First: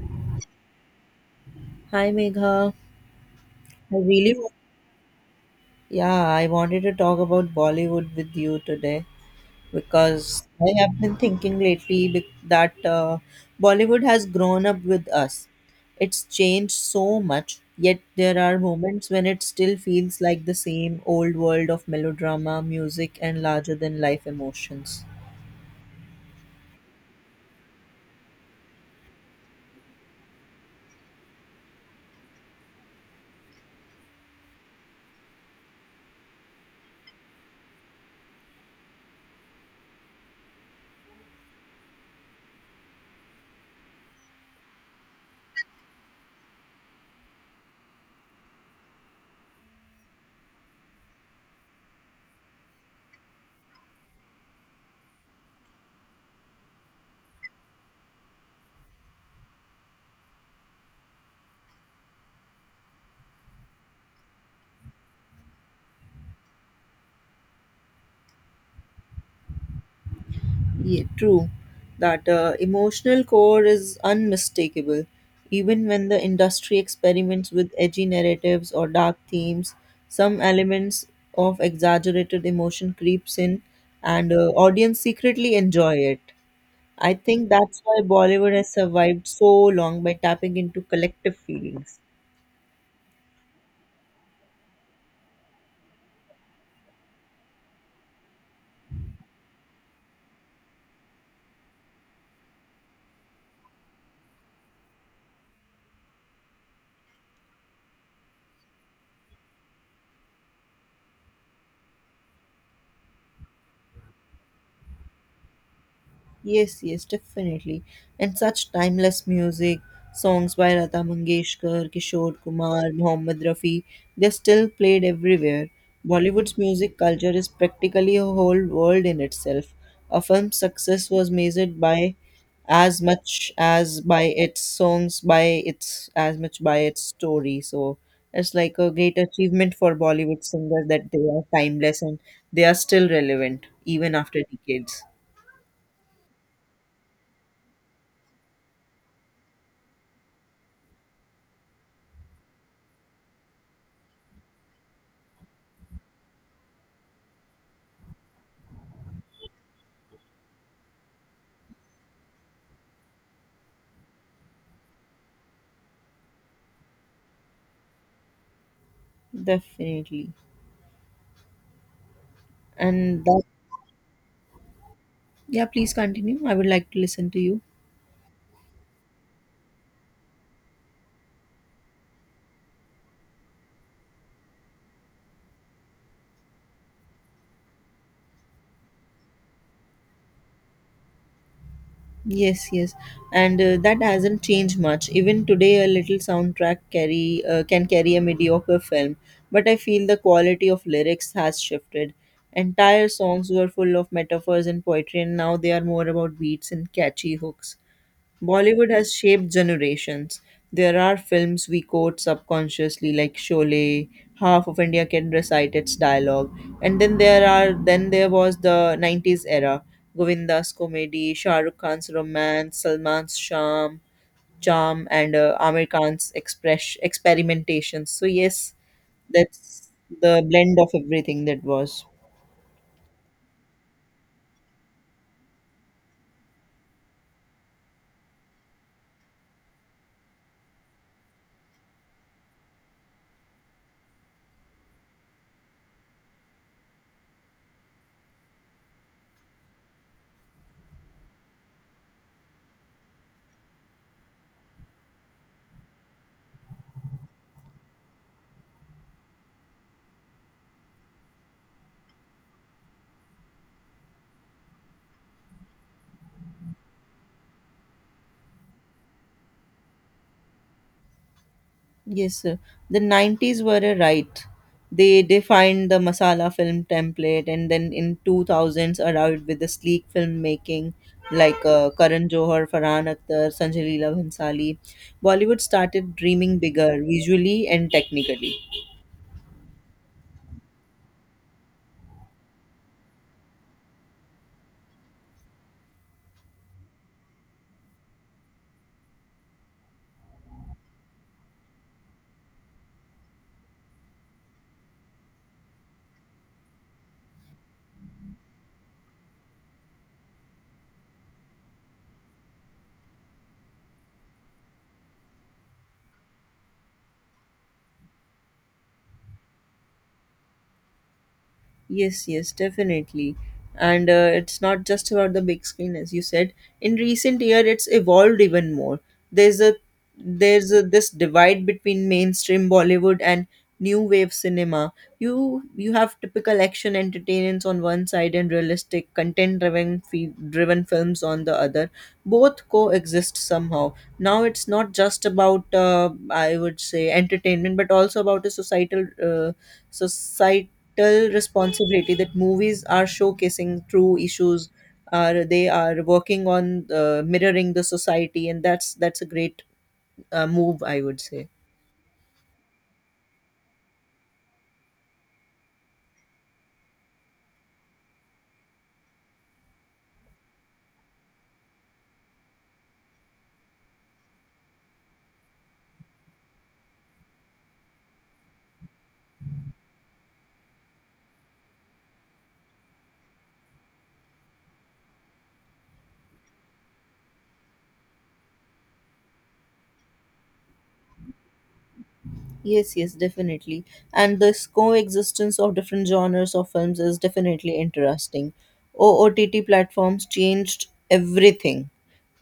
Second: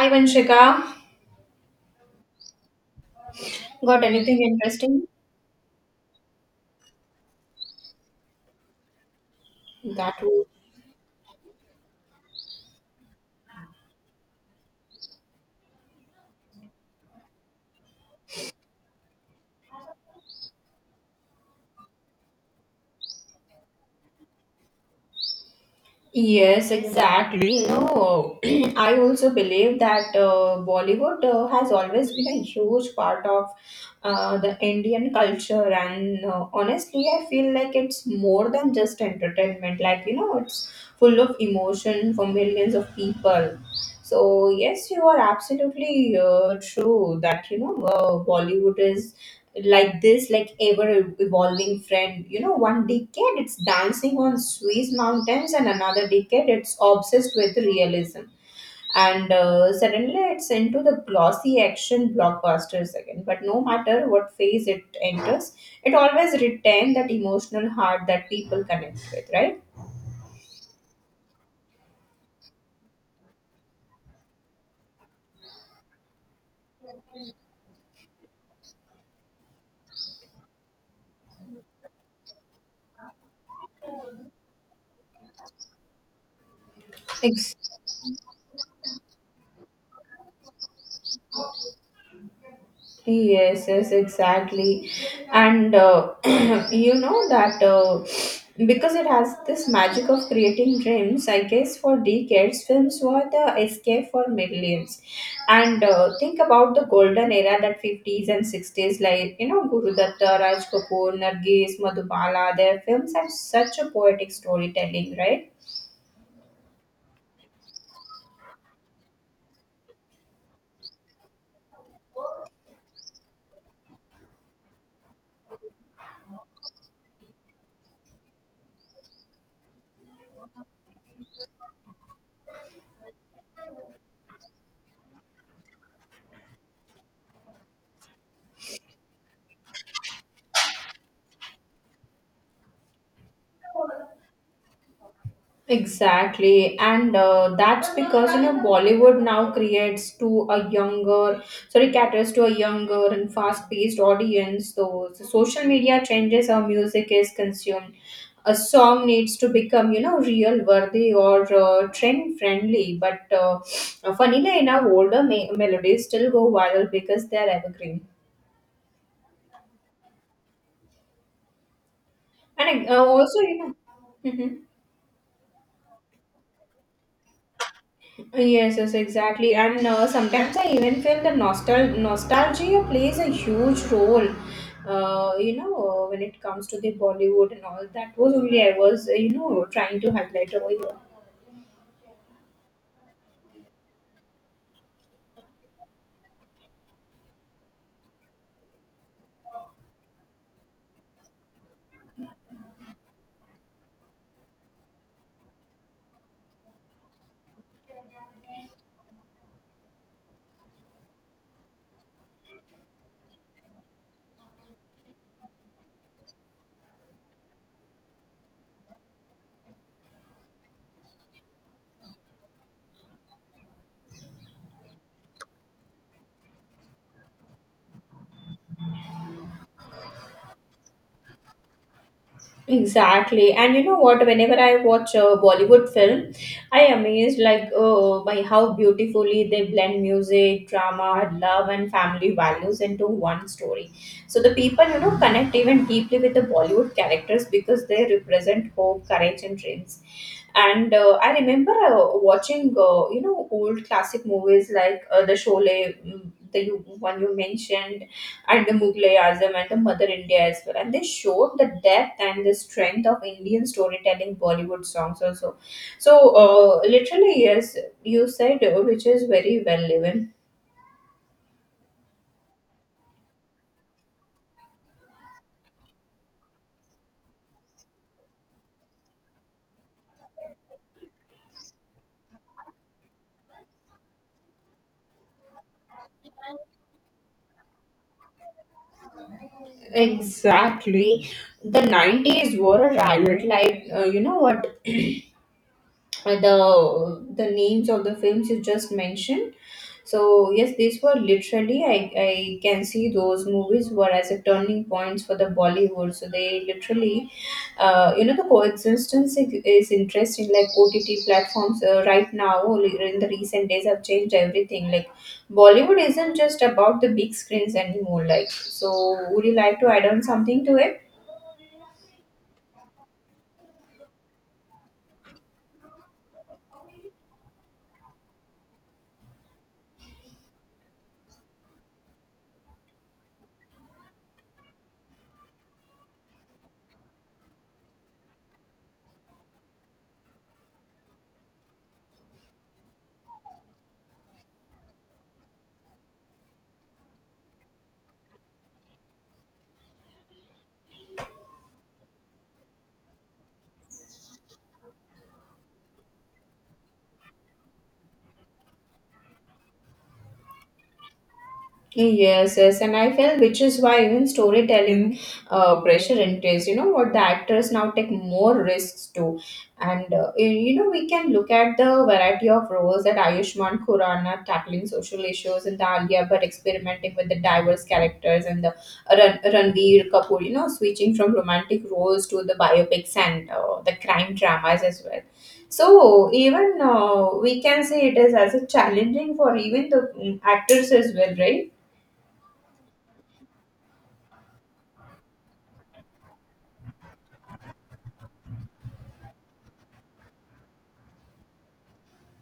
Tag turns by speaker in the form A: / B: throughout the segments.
A: Hi, Vanshika.
B: Hi Megha, I
A: Got
B: really
A: anything
B: wa-
A: interesting?
B: yeah, I wanted to talk about Bollywood with you today
A: That w-
B: because I have been thinking lately, that Bollywood has grown up with us. It's changed so much, yet there are moments when it still feels like the same old world of melodrama, music, and larger than life emotions.
A: yes, exactly. No, I also believe that Bollywood has always been a huge part of the Indian culture, and honestly, I feel like it's more than just entertainment. Like it's full of emotion for millions of people. So yes, you are absolutely true that Bollywood is like this, like ever evolving friend. One decade it's dancing on Swiss mountains, and another decade it's obsessed with realism, and suddenly it's into the glossy action blockbusters again. But no matter what phase it enters, it always retains that emotional heart that people connect with, right?
B: Yeah, true. That emotional core is unmistakable. Even when the industry experiments with edgy narratives or dark themes, some elements of exaggerated emotion creeps in, and audience secretly enjoy it. I think
A: Exactly.
B: that's why Bollywood has survived so long by tapping into collective feelings.
A: Yes, yes, exactly. And you know that because it has this magic of creating dreams, I guess for decades, films were the escape for millions. And think about the golden era, that 50s and 60s, like, you know, Guru Datta, Raj Kapoor, Nargis, Madhubala, their films have such a poetic storytelling, right?
B: Yes, yes, definitely. And such timeless music, songs by Lata Mangeshkar, Kishore Kumar, Mohammed Rafi, they're still played everywhere. Bollywood's music culture is practically a whole world in itself. A film's success was measured by as much as by its songs, by its as much by its story. So it's like a great achievement for Bollywood singers that they are timeless and they are still relevant even after decades.
A: Exactly, and that's because, you know, Bollywood now creates to a younger, sorry, caters to a younger and fast-paced audience. Though so, social media changes how music is consumed. A song needs to become, you know, real worthy or trend friendly. But funnily enough, older melodies still go viral because they're evergreen.
B: Definitely.
A: And
B: And
A: also,
B: that,
A: Mhm.
B: yeah, please continue. I would like to listen to you.
A: Yes, yes, exactly. And sometimes I even feel that nostalgia plays a huge role. You know, when it comes to the Bollywood and all, that was only I was, you know, trying to highlight over here.
B: Yes, yes. And that hasn't changed much. Even today, a little soundtrack carry can carry a mediocre film, but I feel the quality of lyrics has shifted. Entire songs were full of metaphors and poetry, and now they are more about beats and catchy hooks. Bollywood has shaped generations. There are films we quote subconsciously, like Sholay. Half of India can recite its dialogue. And then there are then there was the 90s era. Govinda's comedy, Shah Rukh Khan's romance, Salman's charm, and Amir Khan's express experimentations. So yes, that's the blend of everything that was.
A: Exactly. And you know what? Whenever I watch a Bollywood film, I am amazed, like, oh, by how beautifully they blend music, drama, love and family values into one story. So the people, you know, connect even deeply with the Bollywood characters because they represent hope, courage and dreams. And I remember watching, you know, old classic movies like the Sholay, mm, the you, one you mentioned, and the Mughalaism and the Mother India as well. And they showed the depth and the strength of Indian storytelling, Bollywood songs also. So, literally, yes, you said, which is very well even.
B: Yes, sir. The 90s were a right. They defined the masala film template, and then in 2000s arrived with the sleek filmmaking like Karan Johar, Farhan Akhtar, Sanjay Leela Bhansali. Bollywood started dreaming bigger visually and technically.
A: Exactly. The 90s were a riot. Like, you know what? The names of the films you just mentioned, so yes, these were literally, I can see those movies were as a turning points for the Bollywood. So they literally, you know, the coexistence is interesting. Like OTT platforms right now in the recent days have changed everything. Like Bollywood isn't just about the big screens anymore, like, so would you like to add on something to it?
B: Yes, yes, definitely. And it's not just about the big screen, as you said. In recent year, it's evolved even more. There's a this divide between mainstream Bollywood and new wave cinema. You have typical action entertainments on one side and realistic content driven driven films on the other. Both coexist somehow. Now it's not just about I would say entertainment, but also about a societal responsibility that movies are showcasing true issues, are they are working on mirroring the society. And that's a great move, I would say.
A: Yes, yes, and I felt, which is why even storytelling pressure increased. You know what, the actors now take more risks too, and you know, we can look at the variety of roles, that Ayushmann Khurrana tackling social issues, and the Alia but experimenting with the diverse characters, and the Ranveer Kapoor. You know, switching from romantic roles to the biopics and the crime dramas as well. So even we can say it is as a challenging for even the mm, actors as well, right?
B: Yes, yes, definitely. And this coexistence of different genres of films is definitely interesting. OOTT platforms changed everything.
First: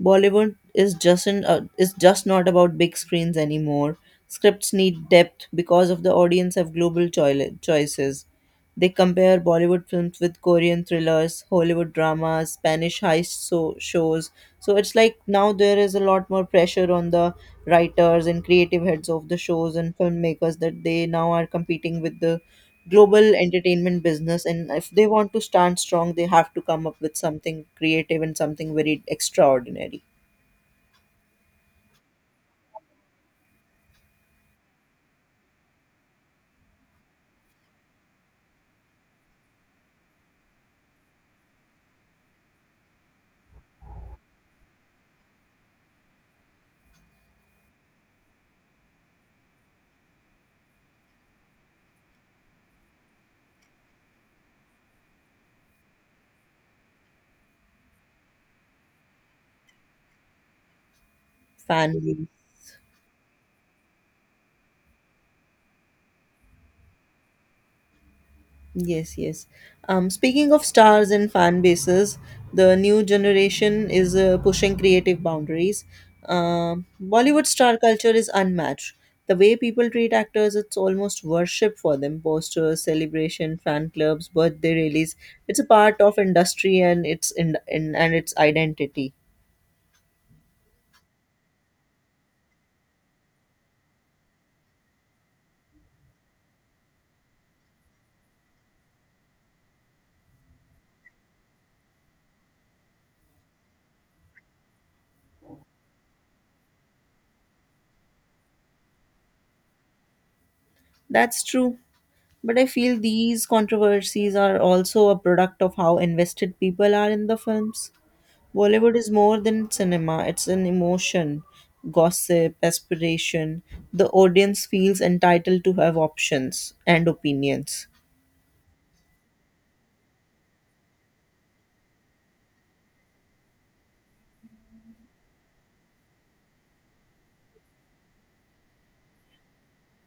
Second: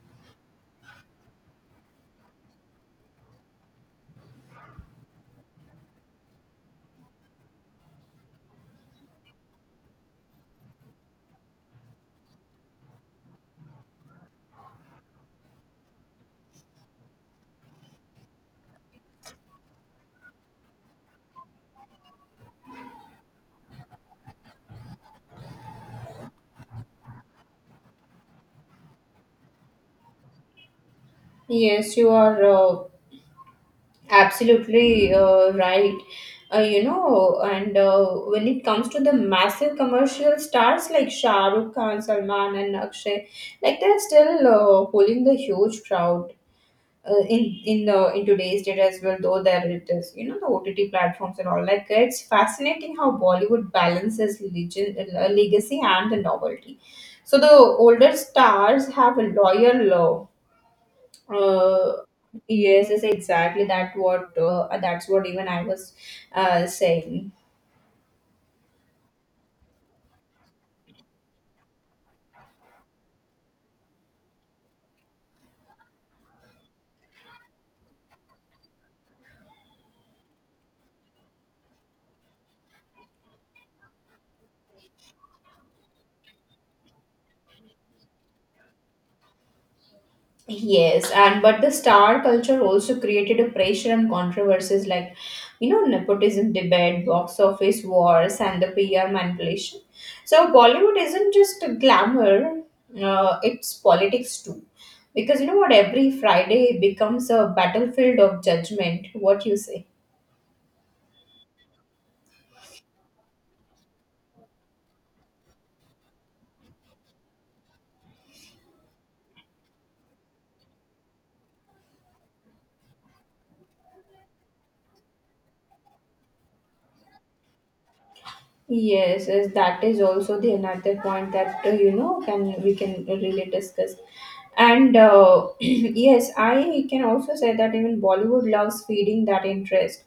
B: Bollywood is just not about big screens anymore. Scripts need depth because of the audience have global choices. They compare Bollywood films with Korean thrillers, Hollywood dramas, Spanish heist shows. So it's like now there is a lot more pressure on the writers and creative heads of the shows and filmmakers that they now are competing with the global entertainment business. And if they want to stand strong, they have to come up with something creative and something very extraordinary.
A: Yes, you are absolutely right. You know, and when it comes to the massive commercial stars like Shah Rukh Khan, Salman, and Akshay, like they're still pulling the huge crowd in today's date as well. Though there it is, you know, the OTT platforms and all. Like it's fascinating how Bollywood balances legend, legacy and the novelty. So the older stars have a loyal
B: Fan.
A: uh, yes, yes, exactly. That what that's what even I was saying.
B: Yes, yes. Speaking of stars and fan bases, the new generation is pushing creative boundaries. Bollywood star culture is unmatched. The way people treat actors, it's almost worship for them. Posters, celebration, fan clubs, birthday rallies. It's a part of industry and its in and its identity.
A: Yes, and but the star culture also created a pressure and controversies, like, you know, nepotism debate, box office wars, and the PR manipulation. So Bollywood isn't just glamour; it's politics too. Because you know what, every Friday becomes a battlefield of judgment. What you say?
B: That's true. But I feel these controversies are also a product of how invested people are in the films. Bollywood is more than cinema, it's an emotion, gossip, aspiration. The audience feels entitled to have options and opinions.
A: Yes, yes, that is also the another point that you know, can we, can really discuss, and yes, I can also say that even Bollywood loves feeding that interest,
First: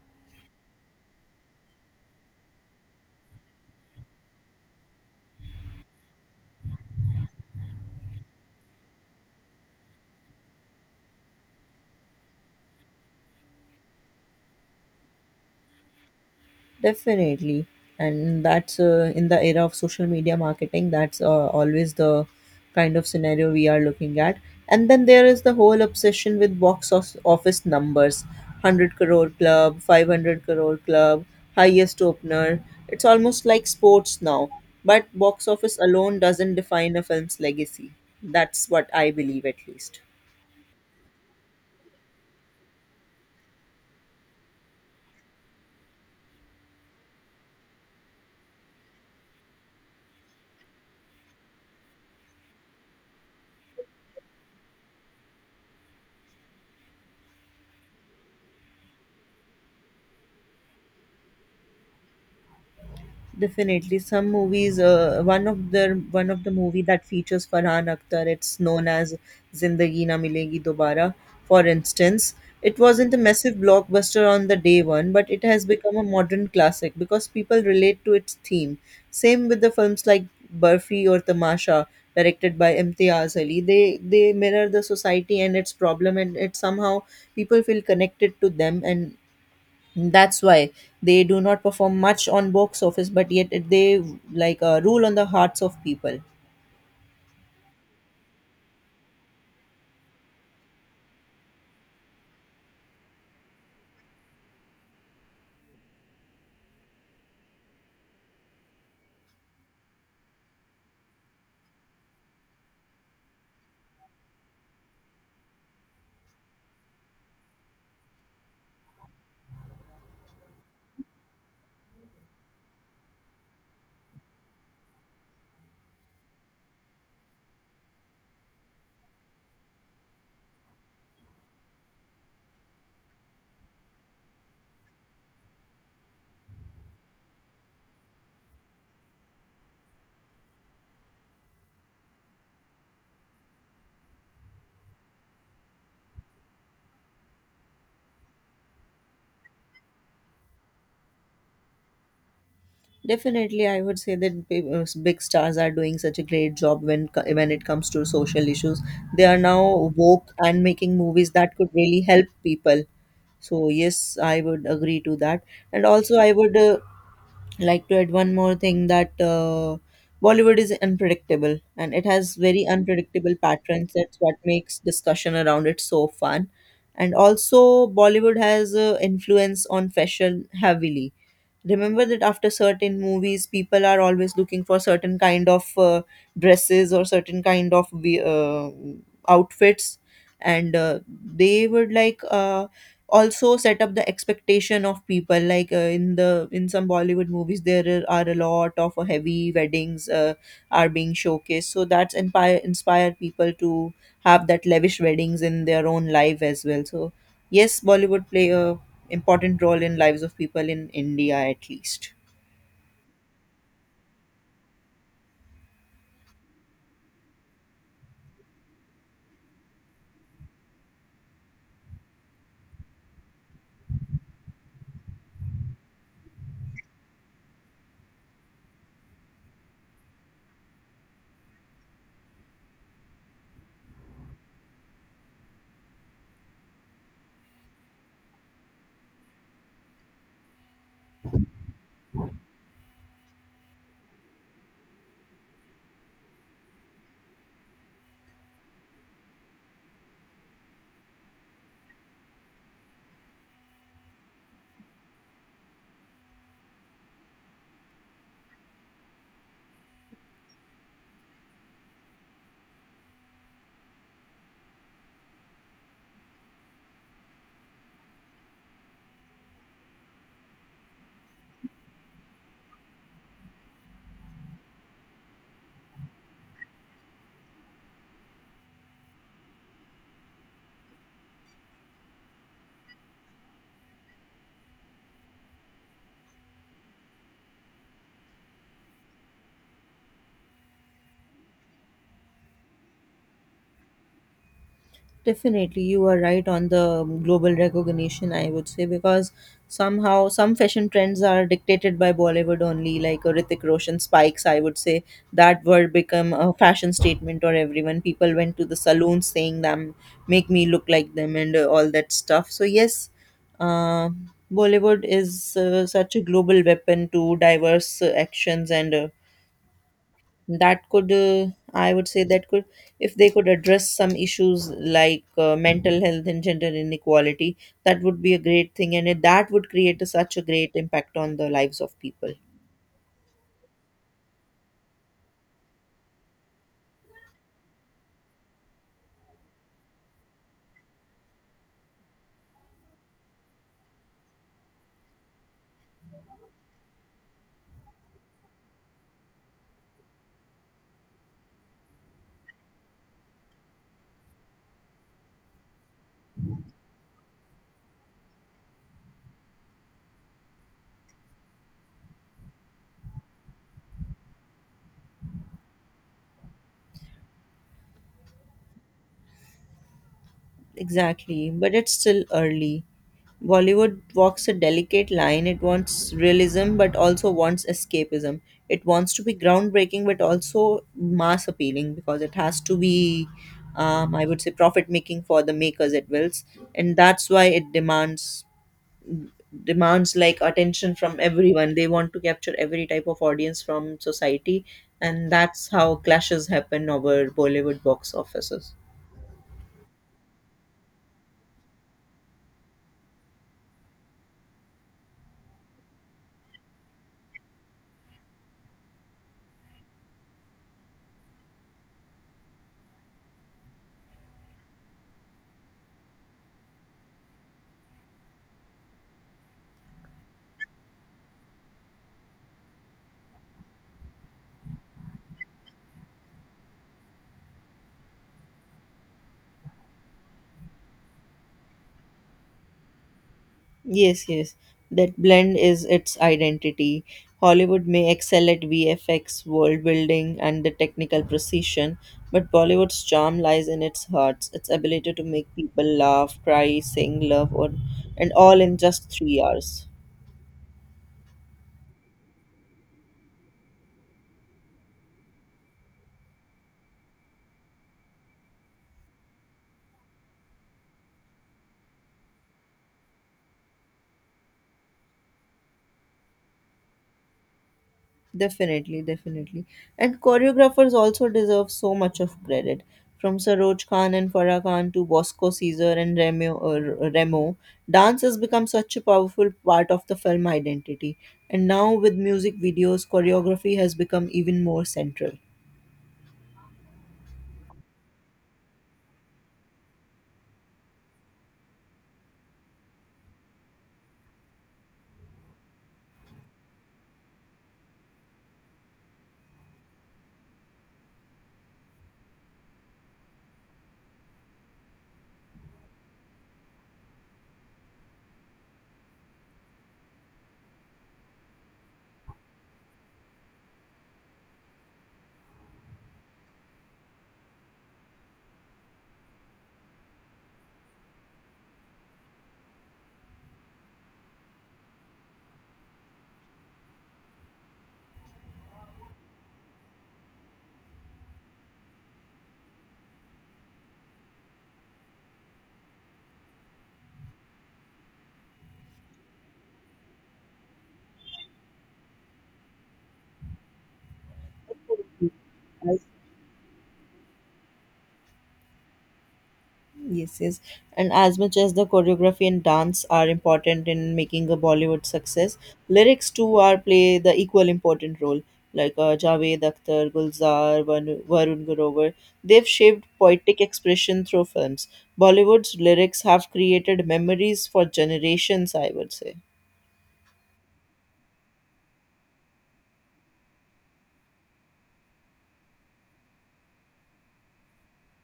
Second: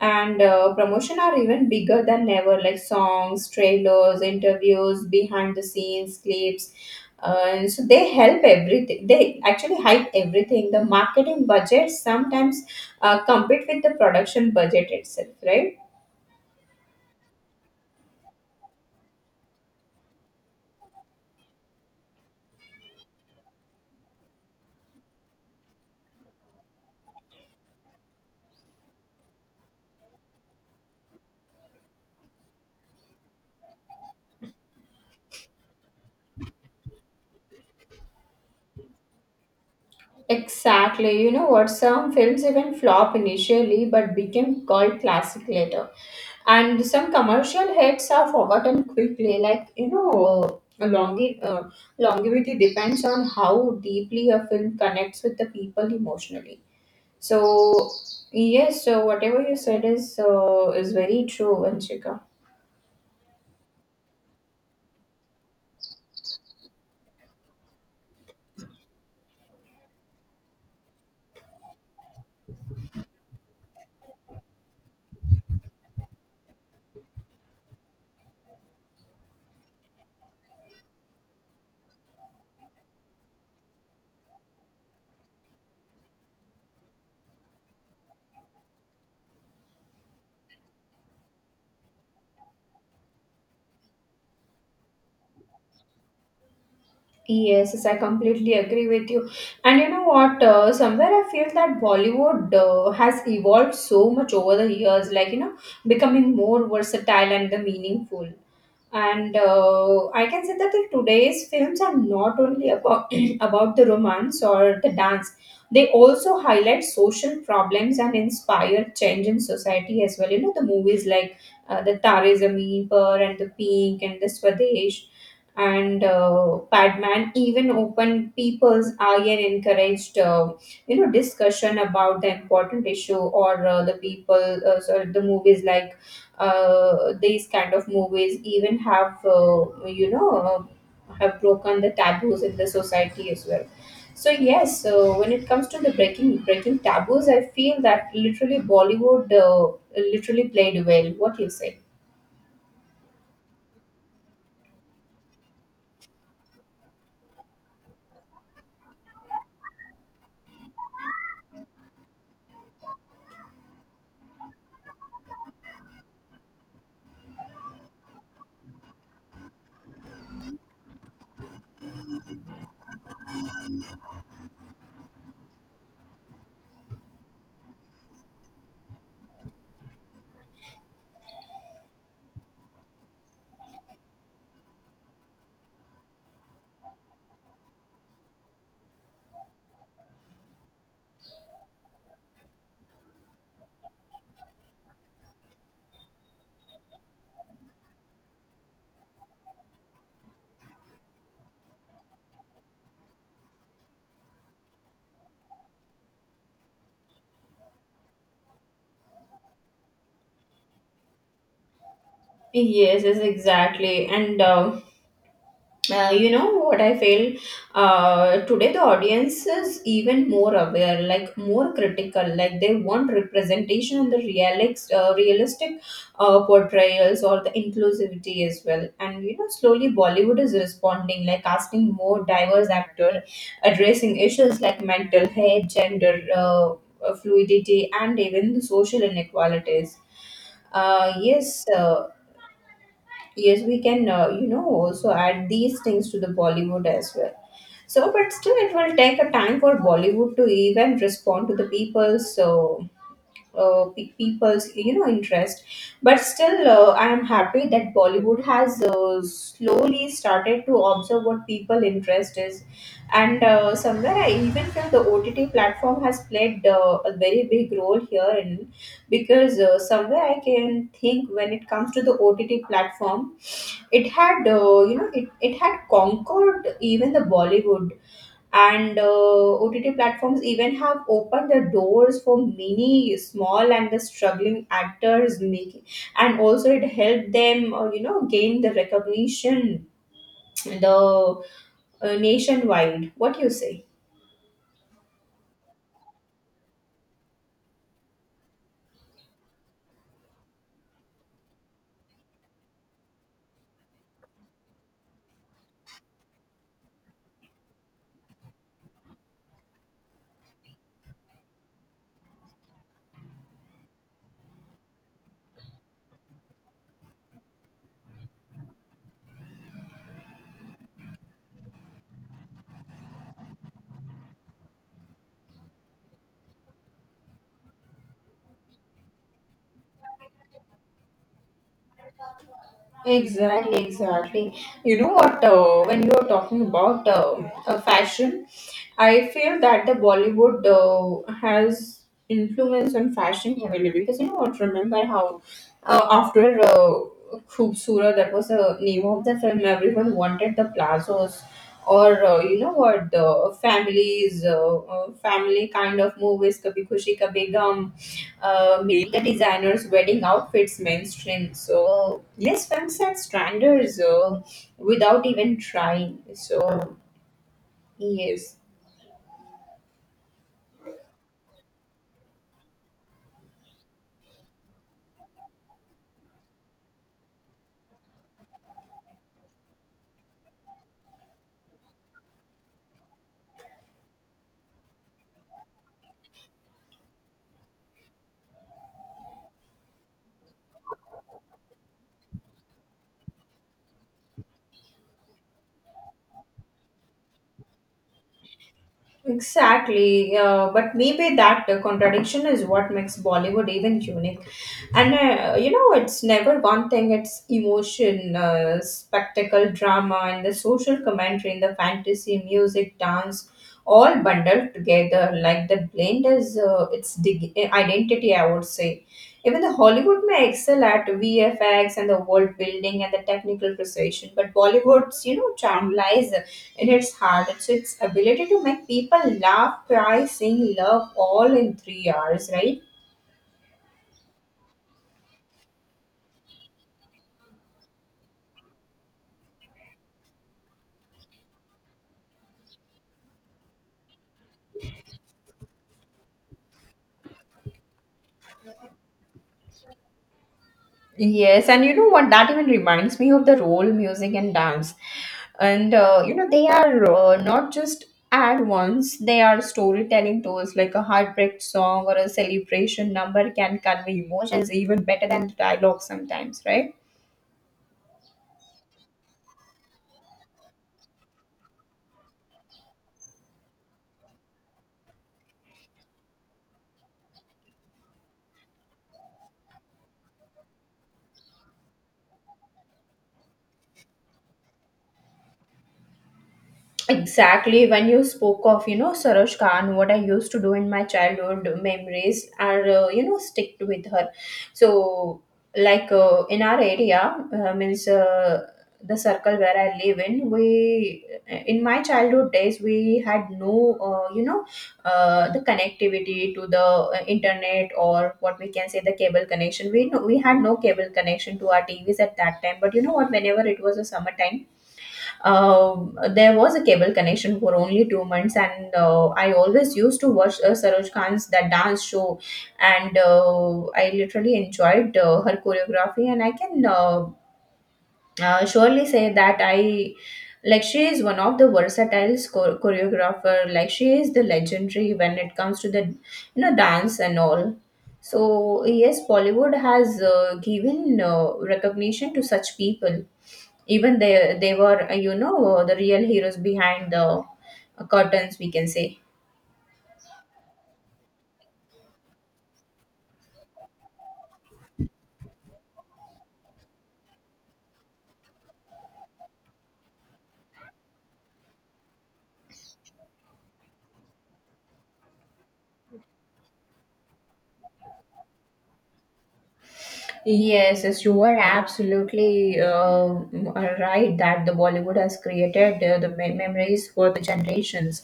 A: and promotion are even bigger than ever, like songs, trailers, interviews, behind the scenes clips, so they help everything. They actually hype everything. The marketing budget sometimes compete with the production budget itself, right?
B: Definitely, and that's in the era of social media marketing. That's always the kind of scenario we are looking at. And then there is the whole obsession with box of office numbers, 100 crore club, 500 crore club, highest opener. It's almost like sports now, but box office alone doesn't define a film's legacy. That's what I believe, at least.
A: Exactly. You know what? Some films even flop initially but became cult classic later. And some commercial hits are forgotten quickly. Like, you know, longevity depends on how deeply a film connects with the people emotionally. So, yes, so whatever you said is very true, Vanshika.
B: Definitely, some movies. One of the movie that features Farhan Akhtar. It's known as Zindagi Na Milegi Dobara. For instance, it wasn't a massive blockbuster on the day one, but it has become a modern classic because people relate to its theme. Same with the films like Burfi or Tamasha, directed by Imtiaz Ali. They mirror the society and its problem, and it somehow people feel connected to them, and that's why they do not perform much on box office, but yet they like rule on the hearts of people.
A: Yes, yes, I completely agree with you. And you know what? Somewhere I feel that Bollywood has evolved so much over the years, like, you know, becoming more versatile and the meaningful. And I can say that the today's films are not only about about the romance or the dance; they also highlight social problems and inspire change in society as well. You know, the movies like the Tare Zameen Par and the Pink and the Swadesh and Padman, even open people's eye and encouraged, you know, discussion about the important issue or the people, so the movies like these kind of movies even have, you know, have broken the taboos in the society as well. So yes, so when it comes to the breaking taboos, I feel that literally Bollywood literally played well. What do you say?
B: Definitely, I would say that big stars are doing such a great job when when it comes to social issues. They are now woke and making movies that could really help people. So yes, I would agree to that. And also, I would like to add one more thing that Bollywood is unpredictable and it has very unpredictable patterns. That's what makes discussion around it so fun. And also, Bollywood has influence on fashion heavily. Remember that after certain movies, people are always looking for certain kind of dresses or certain kind of outfits, and they would like. Also set up the expectation of people, like in the in some Bollywood movies, there are a lot of heavy weddings are being showcased, so that's inspire people to have that lavish weddings in their own life as well. So yes, Bollywood play a important role in lives of people in India, at least.
A: Yes, yes, exactly. And you know what I feel, today the audience is even more aware, like more critical, like they want representation and the realist, realistic portrayals or the inclusivity as well. And you know, slowly Bollywood is responding, like casting more diverse actors, addressing issues like mental health, gender fluidity and even the social inequalities. uh, yes uh, Yes, we can, you know, also add these things to the Bollywood as well. So, but still, it will take a time for Bollywood to even respond to the people's, so people's, you know, interest. But still, I am happy that Bollywood has slowly started to observe what people interest is, and somewhere I even feel the OTT platform has played a very big role here in, because somewhere I can think, when it comes to the OTT platform, it had you know, it had conquered even the Bollywood. And OTT platforms even have opened the doors for many small and the struggling actors making, and also it helped them you know, gain the recognition, the nationwide. What do you say?
B: Definitely, you are right on the global recognition, I would say, because somehow some fashion trends are dictated by Bollywood only, like a Hrithik Roshan spikes, I would say, that word become a fashion statement or everyone. People went to the saloons saying them, make me look like them, and all that stuff. So yes, uh, Bollywood is such a global weapon to diverse actions. And that could uh, i would say that could, if they could address some issues like mental health and gender inequality, that would be a great thing, and it, that would create a, such a great impact on the lives of people.
A: Exactly, exactly. You know what? When you are talking about fashion, I feel that the Bollywood has influence on fashion heavily, because you know what? Remember how after Khoobsura, that was the name of the film. Everyone wanted the plazos, or you know what? The families, family kind of movies, Kabhi Khushi Kabhi Gum, media designers wedding outfits mainstream so less fun at stranders without even trying, so yes.
B: Exactly, but it's still early. Bollywood walks a delicate line. It wants realism but also wants escapism. It wants to be groundbreaking but also mass appealing because it has to be, I would say, profit making for the makers it wills. And that's why it demands like attention from everyone. They want to capture every type of audience from society, and that's how clashes happen over Bollywood box offices.
A: Exactly, but maybe that contradiction is what makes Bollywood even unique. And you know, it's never one thing, it's emotion, spectacle, drama, and the social commentary, and the fantasy, music, dance, all bundled together. Like the blend is its dig- identity, I would say. Even the Hollywood may excel at VFX and the world building and the technical precision, but Bollywood's, you know, charm lies, it is hard. It's its ability to make people laugh, cry, sing, love all in 3 hours, right?
B: Yes, yes, that blend is its identity. Hollywood may excel at VFX, world building, and the technical precision, but Bollywood's charm lies in its hearts, its ability to make people laugh, cry, sing, love, or and all in just 3 hours.
A: Yes, and you know what? That even reminds me of the role music and dance. And you know, they are not just ad ones, they are storytelling tools, like a heartbreak song or a celebration number can convey emotions even better than the dialogue sometimes, right?
B: Definitely, definitely. And choreographers also deserve so much of credit. From Saroj Khan and Farah Khan to Bosco Caesar and Remo, or Remo, dance has become such a powerful part of the film identity. And now with music videos, choreography has become even more central.
A: Exactly. When you spoke of, you know, Saroj Khan, what I used to do in my childhood memories are, you know, stick with her. So, like in our area, means the circle where I live in, we, in my childhood days, we had no, you know, the connectivity to the internet, or what we can say, the cable connection. We, no, we had no cable connection to our TVs at that time. But you know what, whenever it was a summertime, uh, there was a cable connection for only 2 months, and I always used to watch Saroj Khan's that dance show, and I literally enjoyed her choreography, and I can surely say that I like she is one of the versatile choreographer. Like she is the legendary when it comes to the you know dance and all. So yes, Bollywood has given recognition to such people. Even they were you know the
B: As
A: real heroes behind the curtains we can say.
B: Yes, yes. And as much as the choreography and dance are important in making a Bollywood success, lyrics too are play the equal important role. Like Javed Akhtar, Gulzar, Varun Garovar, they've shaped poetic expression through films. Bollywood's lyrics have created memories for generations, I would say.
A: Yes, yes, you are absolutely right that the Bollywood has created the memories for the generations.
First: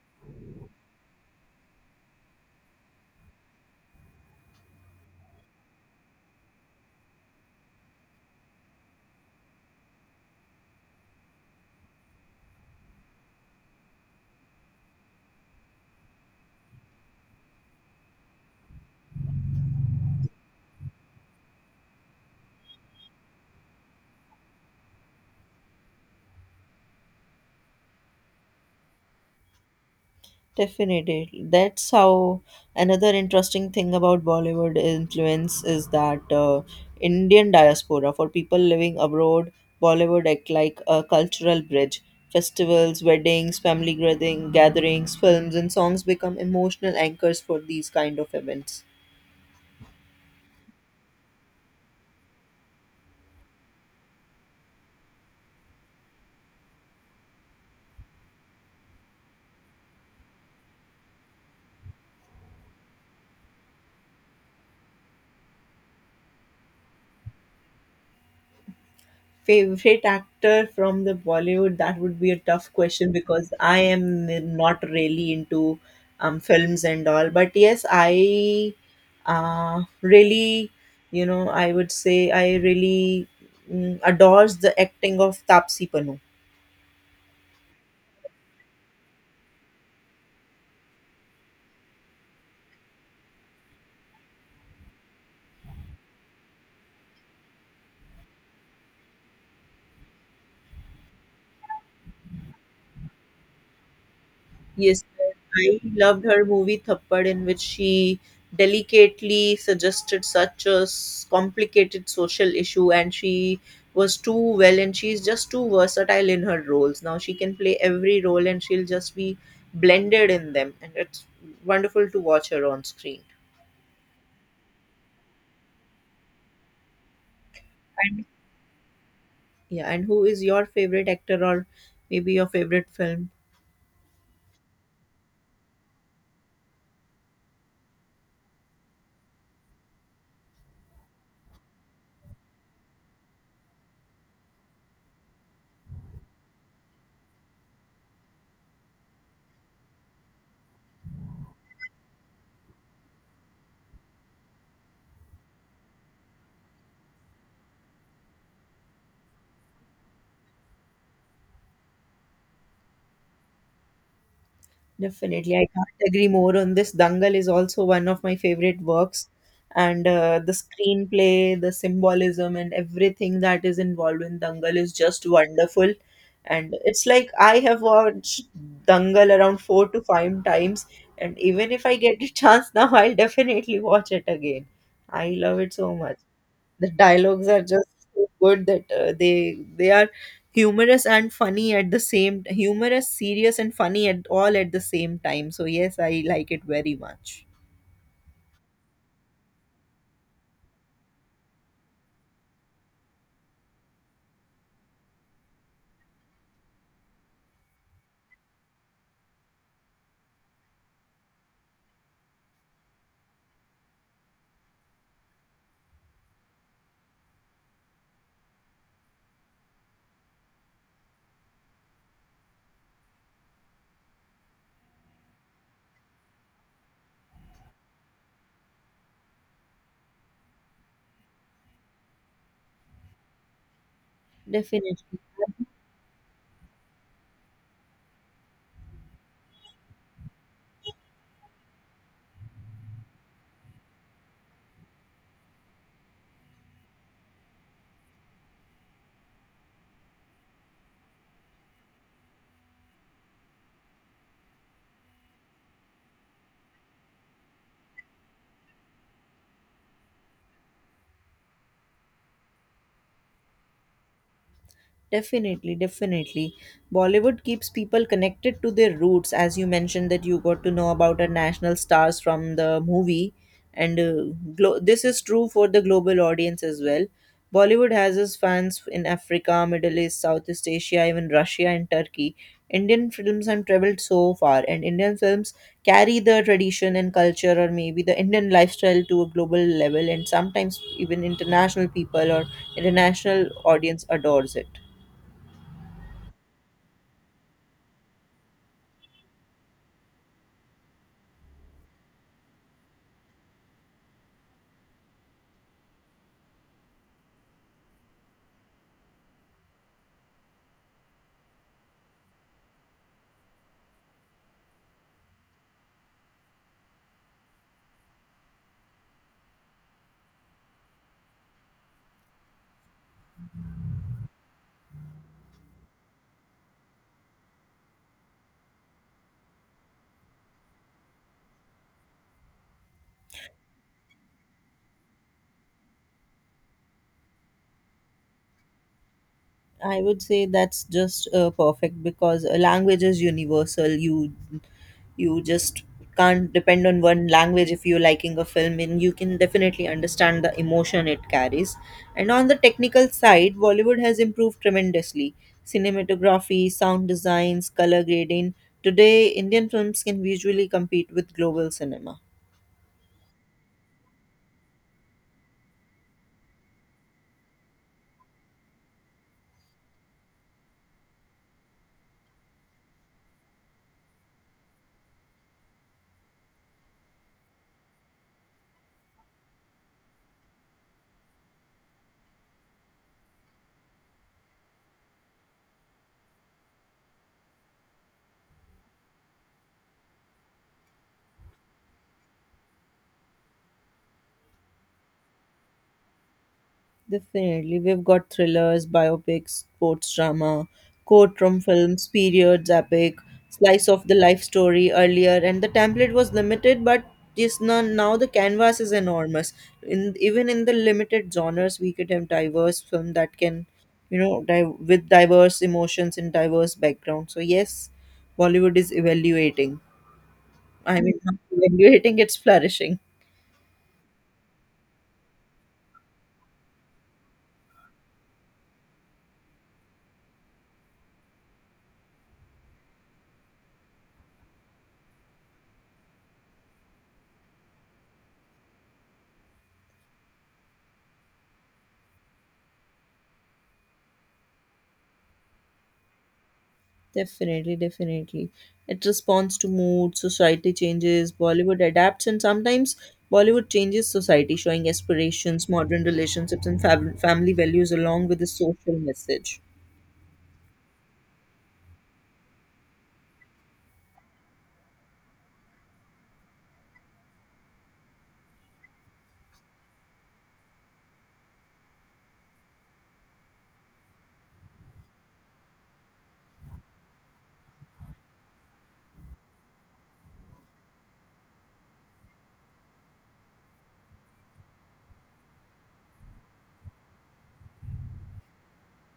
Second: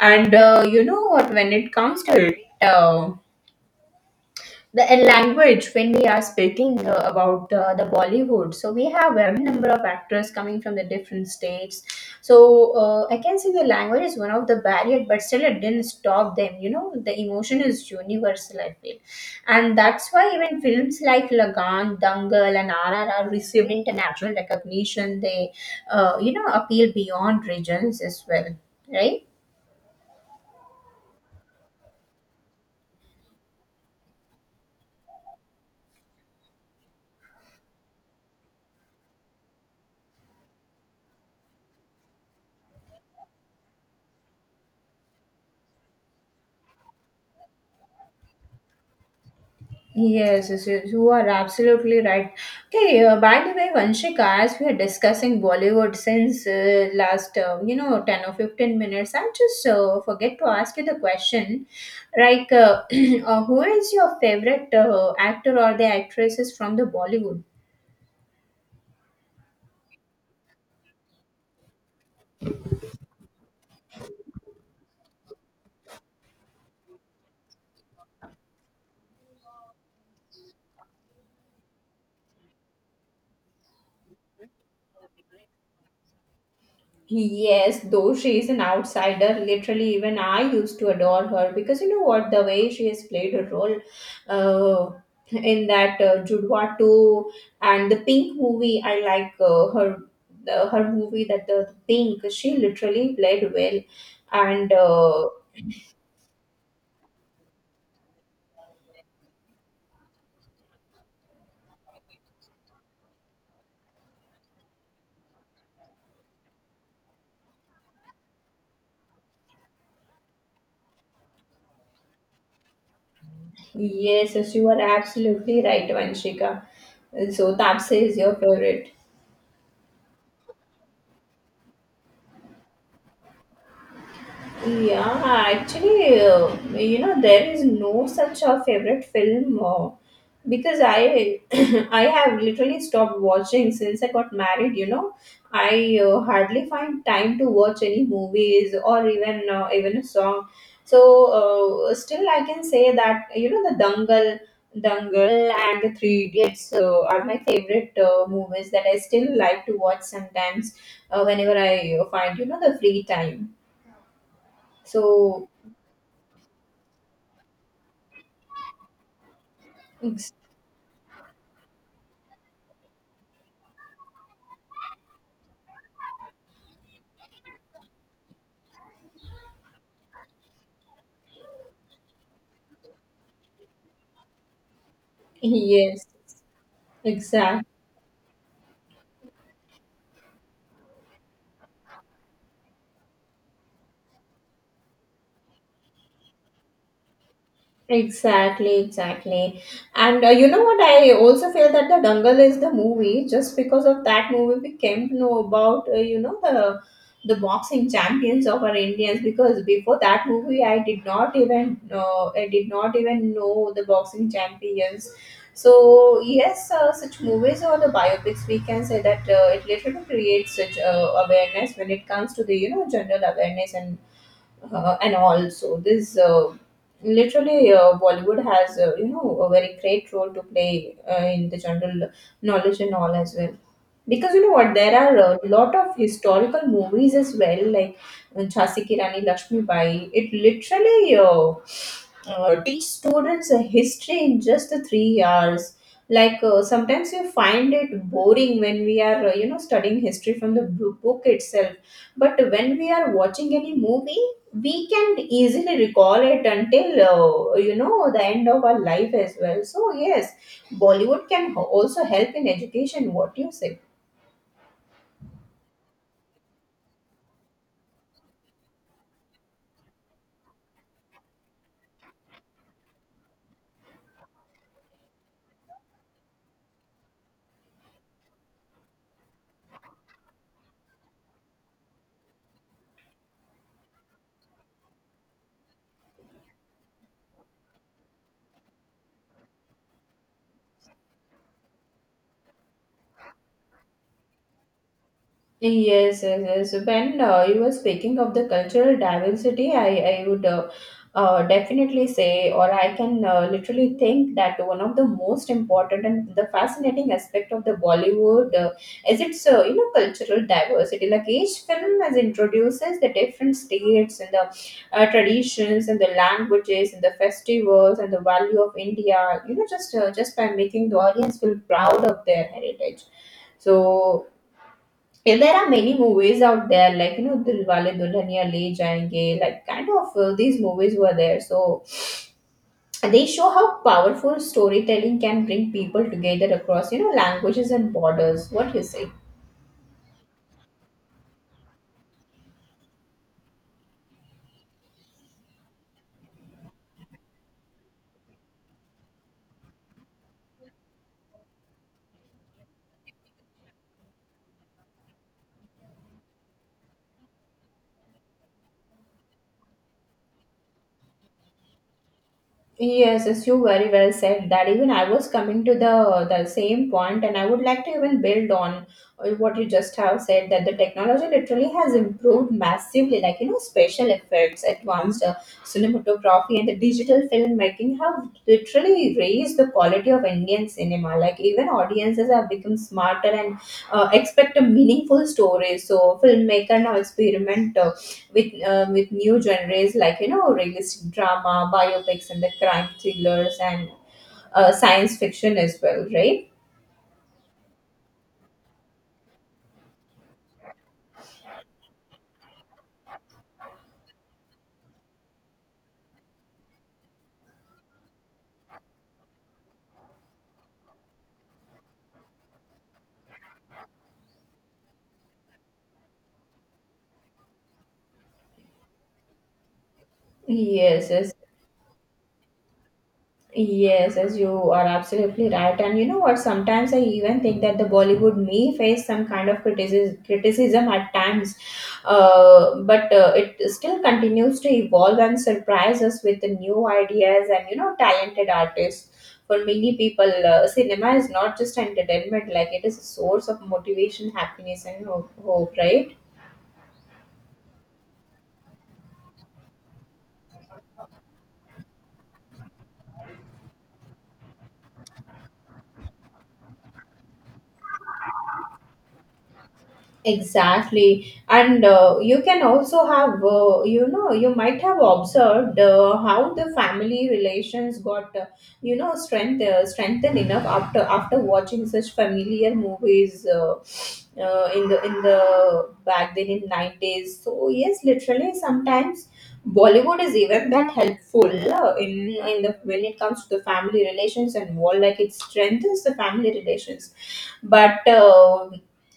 A: And you know what, when it comes to it, the language when we are speaking about the Bollywood. So we have a number of actors coming from the different states, so I can say the language is one of the barrier, but still it didn't stop them. You know, the emotion is universal, I feel, and that's why even films like Lagan, Dangal, and RRR received international recognition. They you know appeal beyond regions as well, right?
B: Definitely. That's how another interesting thing about Bollywood influence is that Indian diaspora, for people living abroad, Bollywood act like a cultural bridge. Festivals, weddings, family gatherings, films, and songs become emotional anchors for these kind of events.
A: Yes, yes, yes, you are absolutely right. Okay, by the way, Vanshika, as we are discussing Bollywood since last, you know, 10 or 15 minutes, I just forget to ask you the question, like, who is your favorite actor or the actresses from the Bollywood?
B: Favorite actor from the Bollywood? That would be a tough question because I am not really into films and all. But yes, I really, I would say I really adores the acting of Tapsi Pannu.
A: Yes, though she is an outsider, literally, even I used to adore her, because you know what, the way she has played a role uh, in that Judwa 2 and the Pink movie. I like her the, her movie, that the Pink, she literally played well. And
B: Yes, sir. I loved her movie Thappad, in which she delicately suggested such a complicated social issue, and she was too well, and she's just too versatile in her roles. Now she can play every role, and she'll just be blended in them, and it's wonderful to watch her on screen.
A: Yes, yes, you are absolutely right, Vanshika. So, Tapse is your favorite.
B: Yeah, and who is your favorite actor, or maybe your favorite film?
A: Yeah, actually, you know, there is no such a favorite film because I I have literally stopped watching since I got married. You know, I hardly find time to watch any movies or even even a song. So still, I can say that you know the Dangal and the Three Idiots are my favorite movies that I still like to watch sometimes whenever I find you know the free time. So
B: Definitely, I can't agree more on this. Dangal is also one of my favorite works, and
A: Ex-
B: the screenplay, the symbolism, and everything that is involved in Dangal is just wonderful. And it's like I have watched Dangal around 4 to 5 times, and even if I get a chance now, I'll definitely watch it again. I love it so
A: Yes,
B: much. The dialogues are
A: exact,
B: just so good that they are humorous and funny at the same humorous, serious and funny at all at the same time. So yes, I like it very much.
A: exactly, exactly. And you know what? I also feel that the Dangal is the movie. Just because of that movie, we came to know about you know the boxing champions of our Indians. Because before that movie, I did not even know the boxing champions. So yes, such movies or the biopics, we can say that it literally creates such awareness when it comes to the you know general awareness. And also this literally Bollywood has you know a very great role to play in the general knowledge and all as well, because you know what, there are
B: Definitely.
A: a lot of historical movies as well, like Jhansi Ki Rani Lakshmi Bai. It literally teach students a history in just the 3 hours. Like sometimes you find it boring when we are you know studying history from the book itself, but when we are watching any movie, we can easily recall it until you know the end of our life as well. So yes, Bollywood can also help in education, what do you say?
B: Definitely, definitely. Bollywood keeps people connected to their roots, as you mentioned that you got to know about our national stars from the movie, and this is true for the global audience as well. Bollywood has its fans in Africa, Middle East, Southeast Asia, even Russia and Turkey. Indian films have traveled so far, and Indian films carry the tradition and culture, or maybe the Indian lifestyle to a global level, and sometimes even international people or international audience adores it.
A: Yes, yes, yes. When you were speaking of the cultural diversity, I would definitely say, or I can literally think that one of the most important and the fascinating aspect of the Bollywood is its you know cultural diversity. Like each film has introduces the different states and the traditions and the languages and the festivals and the value of India. You know, just by making the audience feel proud of their heritage, so yeah, there are many movies out there, like you know, Dilwale Dulhaniya Le Jayenge, like kind of these movies were there. So they show how powerful storytelling can bring people together across, you know, languages and borders. What do you say?
B: I would say that's just perfect because a language is universal. You just can't depend on one language if you're liking a film, and you can definitely understand the emotion it carries. And on the technical side, Bollywood has improved tremendously. Cinematography, sound designs, color grading. Today, Indian films can visually compete with global cinema.
A: Yes, yes, you very well said that. Even I was coming to the same point, and I would like to even build on what you just have said, that the technology literally has improved massively. Like you know, special effects, advanced cinematography, and the digital filmmaking have literally raised the quality of Indian cinema. Like even audiences have become smarter and expect a meaningful story. So filmmaker now experiment with new genres like you know realistic drama, biopics, and the crime thrillers and science fiction as well, right?
B: Definitely. We've got thrillers, biopics, sports drama, courtroom films, periods, epic, slice of the life story earlier, and the template was limited, but just now, now the canvas is enormous. In even in the limited genres, we could have diverse film that can, you know, dive with diverse emotions and diverse backgrounds. So yes, Bollywood is evaluating. I
A: Yes,
B: mean,
A: yes.
B: not evaluating, it's flourishing.
A: Yes, as you are absolutely right. And you know what? Sometimes I even think that the Bollywood may face some kind of criticism at times, but it still continues to evolve and surprise us with the new ideas and you know talented artists. For many people, cinema is not just entertainment; like it is a source of motivation, happiness, and hope. Right?
B: Definitely, definitely. It responds to mood, society changes, Bollywood adapts, and sometimes Bollywood changes society, showing aspirations, modern relationships, and family values along with the social message.
A: Exactly, and you can also have, you know, you might have observed how the family relations got, strengthened enough after after watching such familiar movies in the back then in nineties. So yes, literally sometimes Bollywood is even that helpful uh, in in the when it comes to the family relations and all. Like it strengthens the family relations, but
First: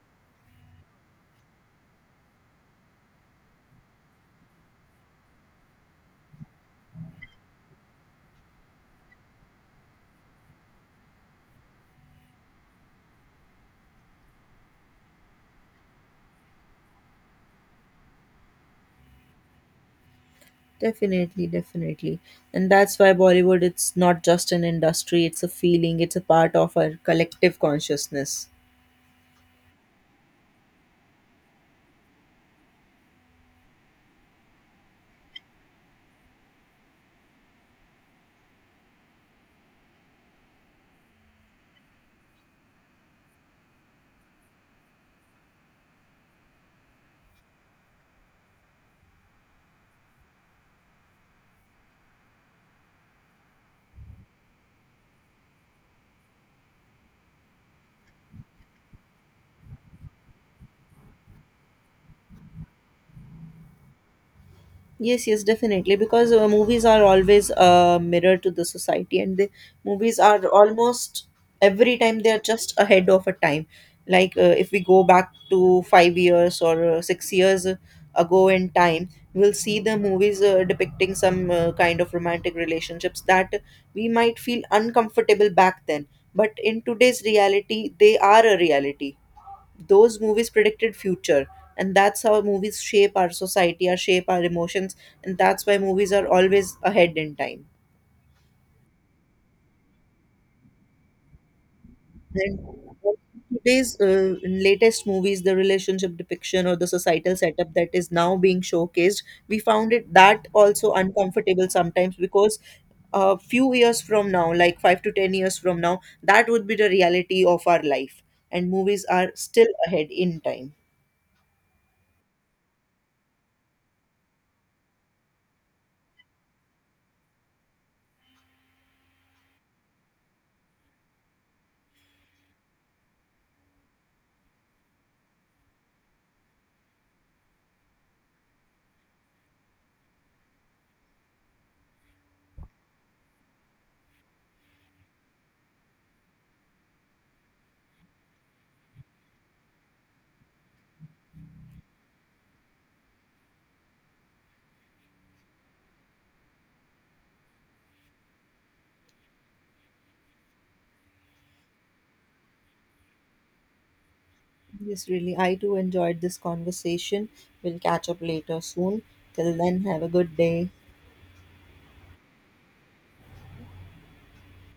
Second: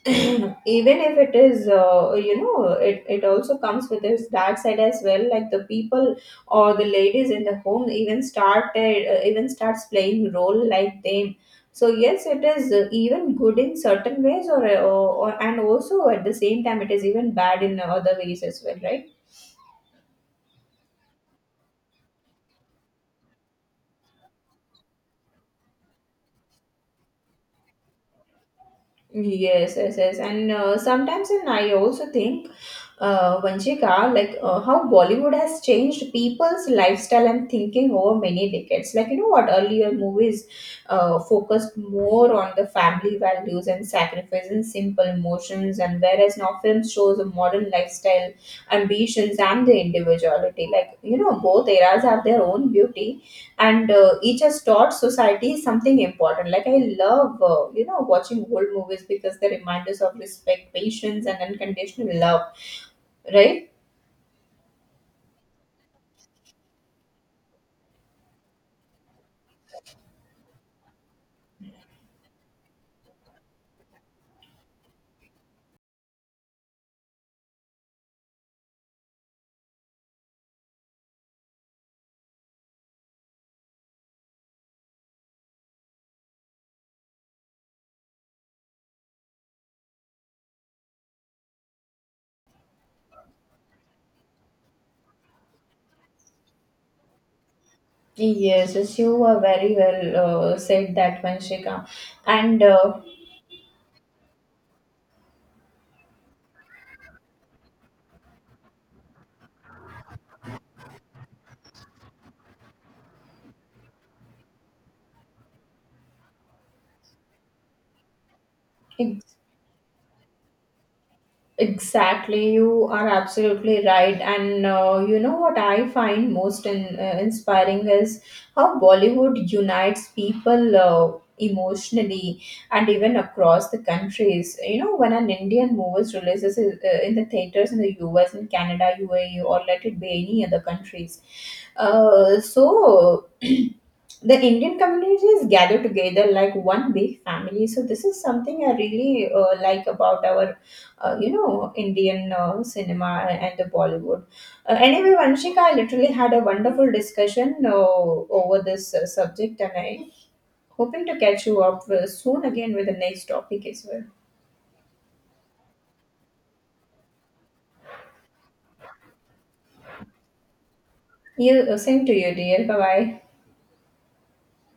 A: even if it is you know it also comes with its dark side as well, like the people or the ladies in the home even starts playing role like them. So yes, it is even good in certain ways or and also at the same time it is even bad in other ways as well, right?
B: Definitely, definitely. And that's why Bollywood, it's not just an industry, it's a feeling, it's a part of our collective consciousness.
A: Yes, yes, yes. And sometimes and I also think Vanchika, like how Bollywood has changed people's lifestyle and thinking over many decades. Like, you know what, earlier movies focused more on the family values and sacrifice and simple emotions, and whereas now films shows a modern lifestyle, ambitions, and the individuality. Like, you know, both eras have their own beauty, and each has taught society something important. Like, I love, you know, watching old movies because they remind us of respect, patience, and unconditional love, right?
B: Yes, yes, definitely. Because movies are always a mirror to the society, and the movies are almost every time they are just ahead of a time. Like if we go back to 5 years or 6 years ago in time, we'll see the movies depicting some kind of romantic relationships that we might feel uncomfortable back then. But in today's reality, they are a reality. Those movies predicted future, and that's how movies shape our society, our shape our emotions, and that's why movies are always ahead in time.
A: Yes, yes, you were very well said that, Vanshika.
B: And
A: And
B: today's latest movies, the relationship depiction or the societal setup that is now being showcased, we found it that also uncomfortable sometimes, because a few years from now, like 5 to 10 years from now, that would be the reality of our life, and movies are still ahead in time.
A: Exactly, you are absolutely right. And you know what I find most in, inspiring is how Bollywood unites people emotionally and even across the countries. You know, when an Indian movie releases in the theaters in the US, in Canada, UAE, or let it be any other countries, so the Indian community is gathered together like one big family. So this is something I really like about our you know Indian cinema and the Bollywood. Anyway, Vanshika, I literally had a wonderful discussion over this subject, and I hoping to catch you up soon again with the next topic as well.
B: Yes, really. I too enjoyed this conversation. We'll catch up later soon. Till then, have a good day.
A: You same to you, dear. Bye bye.